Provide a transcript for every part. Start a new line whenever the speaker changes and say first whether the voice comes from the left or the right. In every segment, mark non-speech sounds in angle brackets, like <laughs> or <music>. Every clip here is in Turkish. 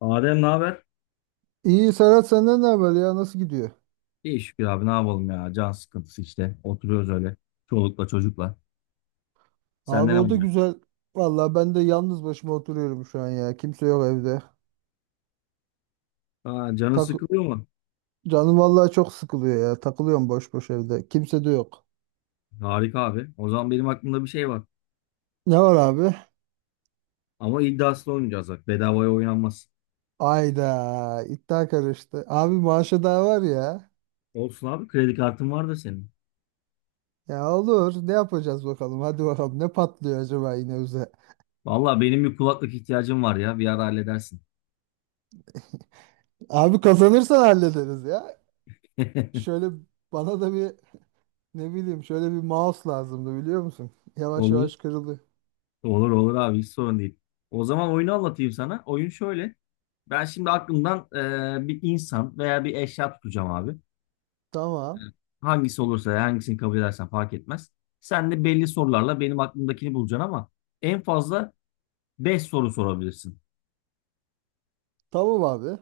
left: Adem ne haber?
right: İyi Serhat, senden ne haber ya? Nasıl gidiyor?
left: İyi şükür abi, ne yapalım ya. Can sıkıntısı işte. Oturuyoruz öyle. Çolukla çocukla.
right: Abi,
left: Sende ne
right: o da
left: oluyor?
right: güzel. Vallahi ben de yalnız başıma oturuyorum şu an ya. Kimse yok evde.
left: Aa, canın
right: Tak
left: sıkılıyor mu?
right: Canım vallahi çok sıkılıyor ya. Takılıyorum boş boş evde. Kimse de yok.
left: Harika abi. O zaman benim aklımda bir şey var.
right: Ne var abi?
left: Ama iddiaslı oynayacağız bak. Bedavaya oynanmaz.
right: Ayda iddia karıştı. Abi maaşı daha var ya.
left: Olsun abi, kredi kartın var da senin.
right: Ya olur. Ne yapacağız bakalım? Hadi bakalım. Ne patlıyor acaba yine bize?
left: Valla benim bir kulaklık ihtiyacım var ya. Bir ara halledersin.
right: Abi kazanırsan hallederiz ya.
left: <laughs>
right: Şöyle bana da bir, ne bileyim, şöyle bir mouse lazımdı, biliyor musun? Yavaş
left: Olur.
right: yavaş kırıldı.
left: Olur olur abi, hiç sorun değil. O zaman oyunu anlatayım sana. Oyun şöyle. Ben şimdi aklımdan bir insan veya bir eşya tutacağım abi.
right: Tamam.
left: Hangisi olursa, hangisini kabul edersen fark etmez. Sen de belli sorularla benim aklımdakini bulacaksın, ama en fazla 5 soru sorabilirsin.
right: Tamam abi.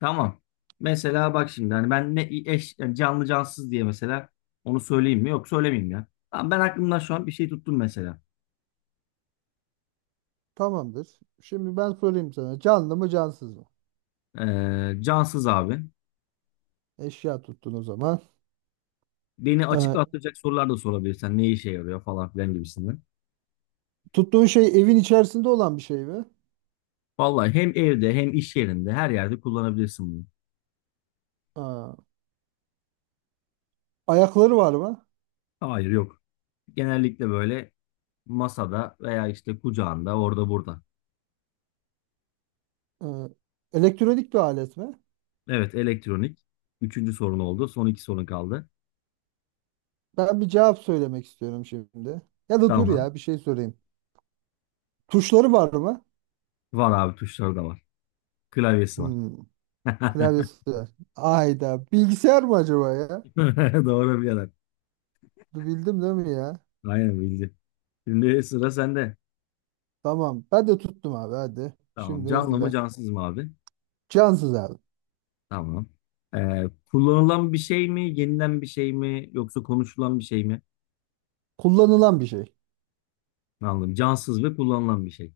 left: Tamam. Mesela bak şimdi, hani ben ne eş, yani canlı cansız diye, mesela onu söyleyeyim mi? Yok, söylemeyeyim ya. Tamam, ben aklımdan şu an bir şey tuttum mesela.
right: Tamamdır. Şimdi ben sorayım sana. Canlı mı cansız mı?
left: Cansız abi.
right: Eşya tuttun o zaman.
left: Beni
right: Ee,
left: açıklatacak sorular da sorabilirsen, ne işe yarıyor falan filan gibisinden.
right: tuttuğun şey evin içerisinde olan bir şey mi?
left: Vallahi hem evde hem iş yerinde her yerde kullanabilirsin bunu.
right: Aa, ayakları var mı?
left: Hayır, yok. Genellikle böyle masada veya işte kucağında, orada burada.
right: Ee, elektronik bir alet mi?
left: Evet, elektronik. Üçüncü sorun oldu. Son iki sorun kaldı.
right: Ben bir cevap söylemek istiyorum şimdi. Ya da dur
left: Tamam.
right: ya, bir şey sorayım. Tuşları var mı?
left: Var abi, tuşları da var. Klavyesi var.
right: Hmm,
left: <laughs>
right: klavyesi var. Ayda. Bilgisayar mı acaba ya?
left: Doğru birader.
right: Bildim değil mi ya?
left: Aynen bildi. Şimdi sıra sende.
right: Tamam. Ben de tuttum abi, hadi.
left: Tamam.
right: Şimdi
left: Canlı mı
right: hızlı.
left: cansız mı abi?
right: Cansız abi.
left: Tamam. Kullanılan bir şey mi? Yenilen bir şey mi? Yoksa konuşulan bir şey mi?
right: Kullanılan bir şey.
left: Anladım. Cansız ve kullanılan bir şey.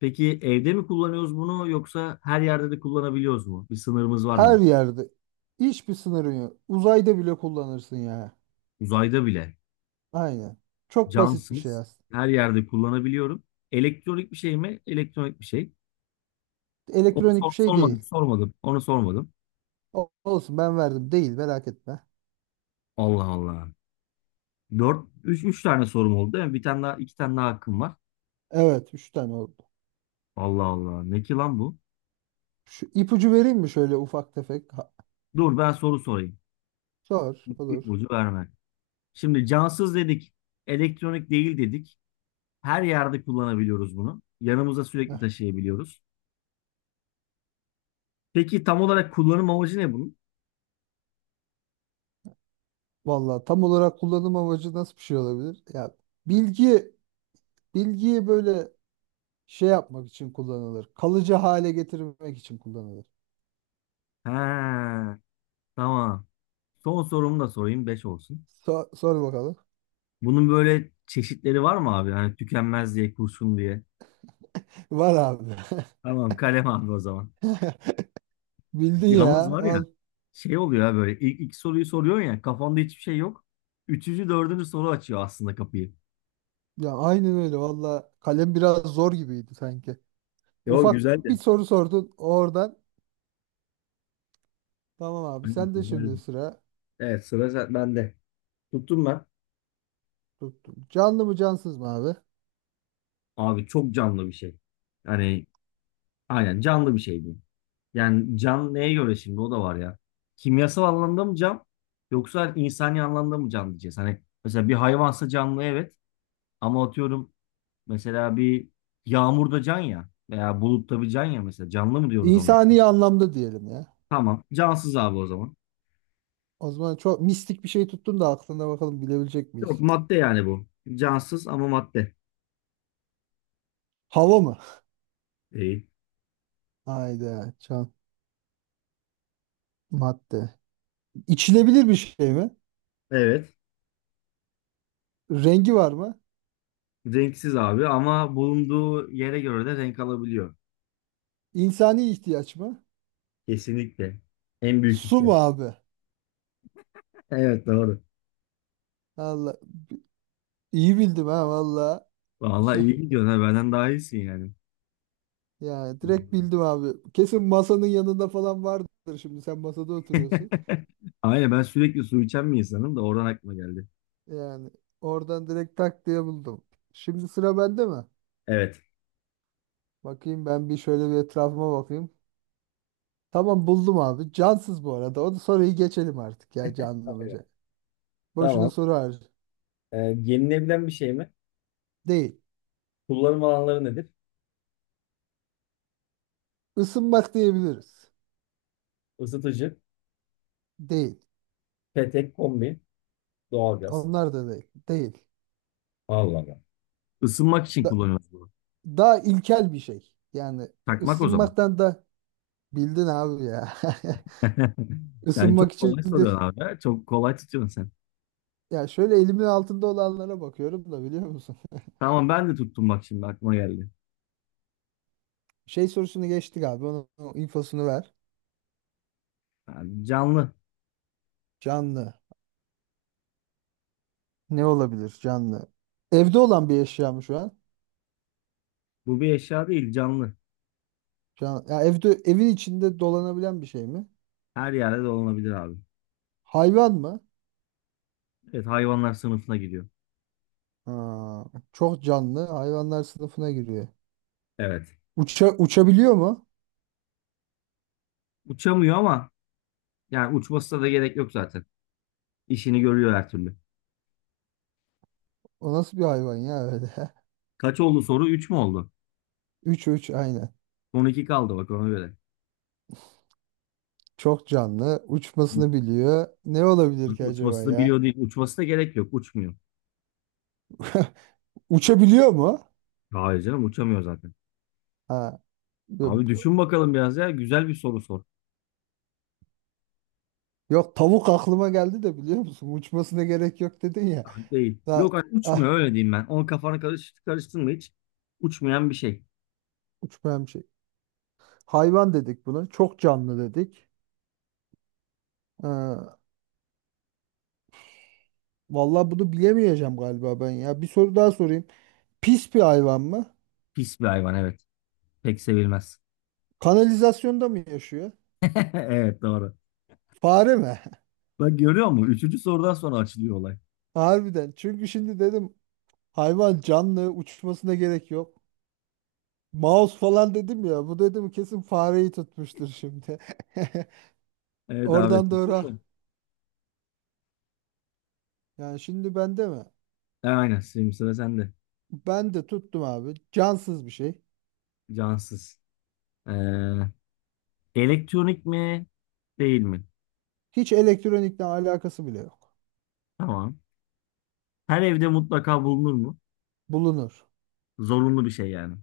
left: Peki evde mi kullanıyoruz bunu, yoksa her yerde de kullanabiliyoruz mu? Bir sınırımız var
right: Her
left: mı?
right: yerde. Hiçbir sınırın yok. Uzayda bile kullanırsın ya.
left: Uzayda bile
right: Aynen. Çok basit bir şey
left: camsız
right: aslında.
left: her yerde kullanabiliyorum. Elektronik bir şey mi? Elektronik bir şey. Onu
right: Elektronik bir şey
left: sormadım,
right: değil.
left: sormadım. Onu sormadım.
right: Olsun ben verdim. Değil, merak etme.
left: Allah Allah. Dört, üç tane sorum oldu. Yani bir tane daha, iki tane daha hakkım var.
right: Evet, 3 tane oldu.
left: Allah Allah. Ne ki lan bu?
right: Şu ipucu vereyim mi şöyle ufak tefek? Ha,
left: Dur ben soru sorayım.
right: sor olur.
left: İlk verme. Şimdi cansız dedik. Elektronik değil dedik. Her yerde kullanabiliyoruz bunu. Yanımıza
right: Heh.
left: sürekli taşıyabiliyoruz. Peki tam olarak kullanım amacı ne bunun?
right: Vallahi tam olarak kullanım amacı nasıl bir şey olabilir? Ya bilgi bilgiyi böyle şey yapmak için kullanılır. Kalıcı hale getirmek için kullanılır.
left: Ha, tamam. Son sorumu da sorayım, 5 olsun.
right: Sor bakalım.
left: Bunun böyle çeşitleri var mı abi? Hani tükenmez diye, kurşun diye.
right: <laughs> Var abi.
left: Tamam, kalem abi o zaman.
right: <laughs> Bildin
left: Yalnız
right: ya.
left: var ya,
right: Al.
left: şey oluyor ya, böyle ilk soruyu soruyorsun ya, kafanda hiçbir şey yok. Üçüncü, dördüncü soru açıyor aslında kapıyı.
right: Ya aynen öyle valla, kalem biraz zor gibiydi sanki.
left: E o
right: Ufak bir
left: güzeldi.
right: soru sordun oradan. Tamam abi,
left: Aynen,
right: sen de şimdi
left: güzeldi.
right: sıra
left: Evet, sıra bende. Tuttum ben.
right: tuttum. Canlı mı cansız mı abi?
left: Abi çok canlı bir şey. Yani aynen canlı bir şey diyeyim. Yani can neye göre şimdi, o da var ya. Kimyasal anlamda mı can, yoksa insani anlamda mı can diyeceğiz. Hani mesela bir hayvansa canlı, evet, ama atıyorum, mesela bir yağmurda can ya, veya bulutta bir can ya, mesela canlı mı diyoruz onlara?
right: İnsani anlamda diyelim ya.
left: Tamam. Cansız abi o zaman.
right: O zaman çok mistik bir şey tuttun da aklına, bakalım bilebilecek
left: Yok,
right: miyiz?
left: madde yani bu. Cansız ama madde.
right: Hava mı?
left: Değil.
right: Hayda, can madde. İçilebilir bir şey mi?
left: Evet.
right: Rengi var mı?
left: Renksiz abi, ama bulunduğu yere göre de renk alabiliyor.
right: İnsani ihtiyaç mı?
left: Kesinlikle. En büyük
right: Su mu
left: ihtiyaç.
right: abi?
left: <laughs> Evet, doğru.
right: Allah, iyi bildim ha valla.
left: Vallahi iyi gidiyorsun ha. Benden daha iyisin yani.
right: Ya direkt bildim abi. Kesin masanın yanında falan vardır şimdi. Sen masada oturuyorsun.
left: <laughs> Aynen, ben sürekli su içen bir insanım da oradan aklıma geldi.
right: Yani oradan direkt tak diye buldum. Şimdi sıra bende mi?
left: Evet.
right: Bakayım ben, bir şöyle bir etrafıma bakayım. Tamam, buldum abi. Cansız bu arada. O da soruyu geçelim artık ya, canlı mı? Boşuna
left: Tamam.
right: soru harcı.
left: Yenilebilen bir şey mi?
right: Değil.
left: Kullanım alanları nedir?
right: Isınmak diyebiliriz.
left: Isıtıcı.
right: Değil.
left: Petek, kombi, doğalgaz.
right: Onlar da değil. Değil.
left: Allah Allah. Isınmak için
right: Da-
left: kullanıyoruz bunu.
right: daha ilkel bir şey. Yani
left: Takmak o zaman.
right: ısınmaktan da bildin abi ya.
left: <laughs>
right: <laughs>
left: Sen
right: Isınmak
left: çok
right: için
left: kolay
right: de.
left: soruyorsun abi, ha. Çok kolay tutuyorsun sen.
right: Ya şöyle elimin altında olanlara bakıyorum da, biliyor musun?
left: Tamam, ben de tuttum bak, şimdi aklıma geldi.
right: <laughs> Şey sorusunu geçtik abi. Onun infosunu ver.
left: Yani canlı.
right: Canlı. Ne olabilir canlı? Evde olan bir eşya mı şu an?
left: Bu bir eşya değil, canlı.
right: Ya evde, evin içinde dolanabilen bir şey mi?
left: Her yerde dolanabilir abi.
right: Hayvan mı?
left: Evet, hayvanlar sınıfına giriyor.
right: Ha, çok canlı. Hayvanlar sınıfına giriyor.
left: Evet.
right: Uçabiliyor mu?
left: Uçamıyor, ama yani uçmasına da gerek yok zaten. İşini görüyor her türlü.
right: O nasıl bir hayvan ya öyle? <laughs>
left: Kaç oldu soru? Üç mü oldu?
right: 3 3 aynen.
left: Son 2 kaldı bak, ona göre.
right: Çok canlı. Uçmasını biliyor. Ne olabilir ki acaba
left: Uçması da biliyor
right: ya?
left: değil. Uçması da gerek yok. Uçmuyor.
right: <laughs> Uçabiliyor mu?
left: Hayır canım, uçamıyor zaten.
right: Ha.
left: Abi düşün bakalım biraz ya. Güzel bir soru sor.
right: Yok, tavuk aklıma geldi de biliyor musun? Uçmasına gerek yok dedin ya.
left: Ah, değil. Yok
right: Da,
left: abi,
right: ah,
left: uçmuyor öyle diyeyim ben. Onun kafana karıştırma hiç. Uçmayan bir şey.
right: uçmayan bir şey. Hayvan dedik buna. Çok canlı dedik. Ee, vallahi bunu bilemeyeceğim galiba ben ya. Bir soru daha sorayım. Pis bir hayvan mı?
left: Pis bir hayvan, evet. Pek sevilmez.
right: Kanalizasyonda mı yaşıyor?
left: <laughs> Evet, doğru.
right: Fare mi?
left: Bak görüyor musun? Üçüncü sorudan sonra açılıyor olay.
right: <laughs> Harbiden. Çünkü şimdi dedim, hayvan canlı uçmasına gerek yok. Mouse falan dedim ya. Bu dedim kesin fareyi tutmuştur şimdi. <laughs>
left: Evet abi.
right: Oradan
left: Tutun
right: doğru.
left: mu?
right: Yani şimdi bende mi?
left: Aynen. Şimdi sıra sende.
right: Ben de tuttum abi. Cansız bir şey.
left: Cansız. Ee, elektronik mi? Değil mi?
right: Hiç elektronikle alakası bile yok.
left: Tamam. Her evde mutlaka bulunur mu?
right: Bulunur.
left: Zorunlu bir şey yani.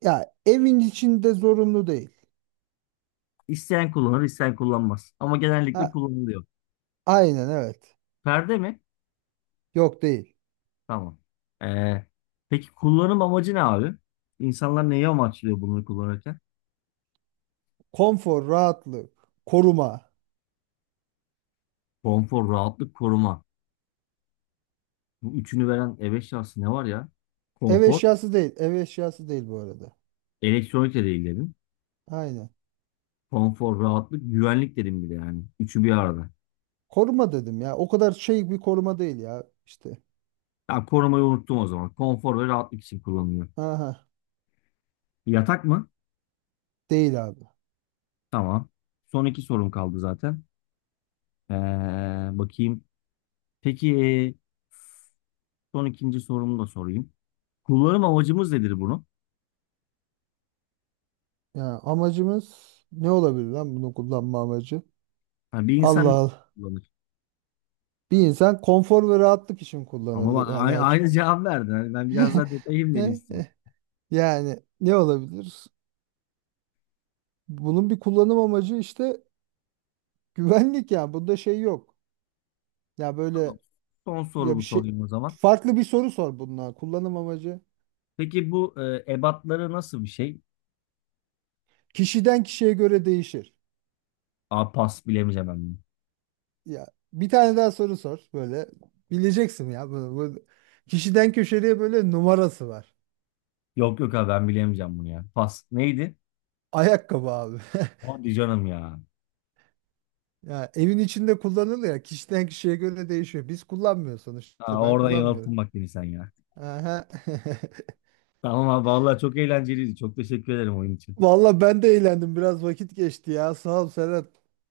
right: Ya evin içinde zorunlu değil.
left: İsteyen kullanır, isteyen kullanmaz. Ama genellikle
right: Ha,
left: kullanılıyor.
right: aynen evet.
left: Perde mi?
right: Yok, değil.
left: Tamam. Ee, peki kullanım amacı ne abi? İnsanlar neyi amaçlıyor bunları kullanırken?
right: Konfor, rahatlık, koruma.
left: Konfor, rahatlık, koruma. Bu üçünü veren E5 şansı ne var ya?
right: Ev
left: Konfor,
right: eşyası değil. Ev eşyası değil bu arada.
left: elektronik de değil dedim.
right: Aynen.
left: Konfor, rahatlık, güvenlik dedim bir de yani. Üçü bir arada.
right: Koruma dedim ya. O kadar şey, bir koruma değil ya işte.
left: Ya, korumayı unuttum o zaman. Konfor ve rahatlık için kullanılıyor.
right: Aha,
left: Yatak mı?
right: değil abi.
left: Tamam. Son iki sorum kaldı zaten. Ee, bakayım. Peki son ikinci sorumu da sorayım. Kullanım amacımız nedir bunu?
right: Ya amacımız ne olabilir lan bunu kullanma amacı?
left: Yani bir
right: Allah
left: insan.
right: Allah. Bir insan konfor ve rahatlık için
left: Ama bak,
right: kullanırdı. Ya
left: aynı,
right: daha hiç-
left: aynı cevap verdin. Hani ben biraz daha detayım beni istiyorum.
right: <laughs> Yani ne olabilir? Bunun bir kullanım amacı işte güvenlik ya. Bunda şey yok. Ya
left: Tamam.
right: böyle,
left: Son
right: ya bir
left: sorumu
right: şey,
left: sorayım o zaman.
right: farklı bir soru sor bununla. Kullanım amacı
left: Peki bu ebatları nasıl bir şey?
right: kişiden kişiye göre değişir.
left: Aa, pas, bilemeyeceğim ben bunu.
right: Ya bir tane daha soru sor, böyle bileceksin ya bunu. Bu, kişiden köşeye böyle numarası var.
left: Yok yok abi, ben bilemeyeceğim bunu ya. Pas neydi?
right: Ayakkabı abi. <laughs>
left: Hadi canım ya.
right: Ya evin içinde kullanılıyor, ya kişiden kişiye göre değişiyor. Biz kullanmıyoruz
left: Aa,
right: sonuçta. Ben
left: orada
right: kullanmıyorum.
left: yanılttın bak beni sen ya.
right: Aha. <laughs>
left: Tamam abi, vallahi çok eğlenceliydi. Çok teşekkür ederim oyun için.
right: Valla ben de eğlendim. Biraz vakit geçti ya. Sağ ol Serhat.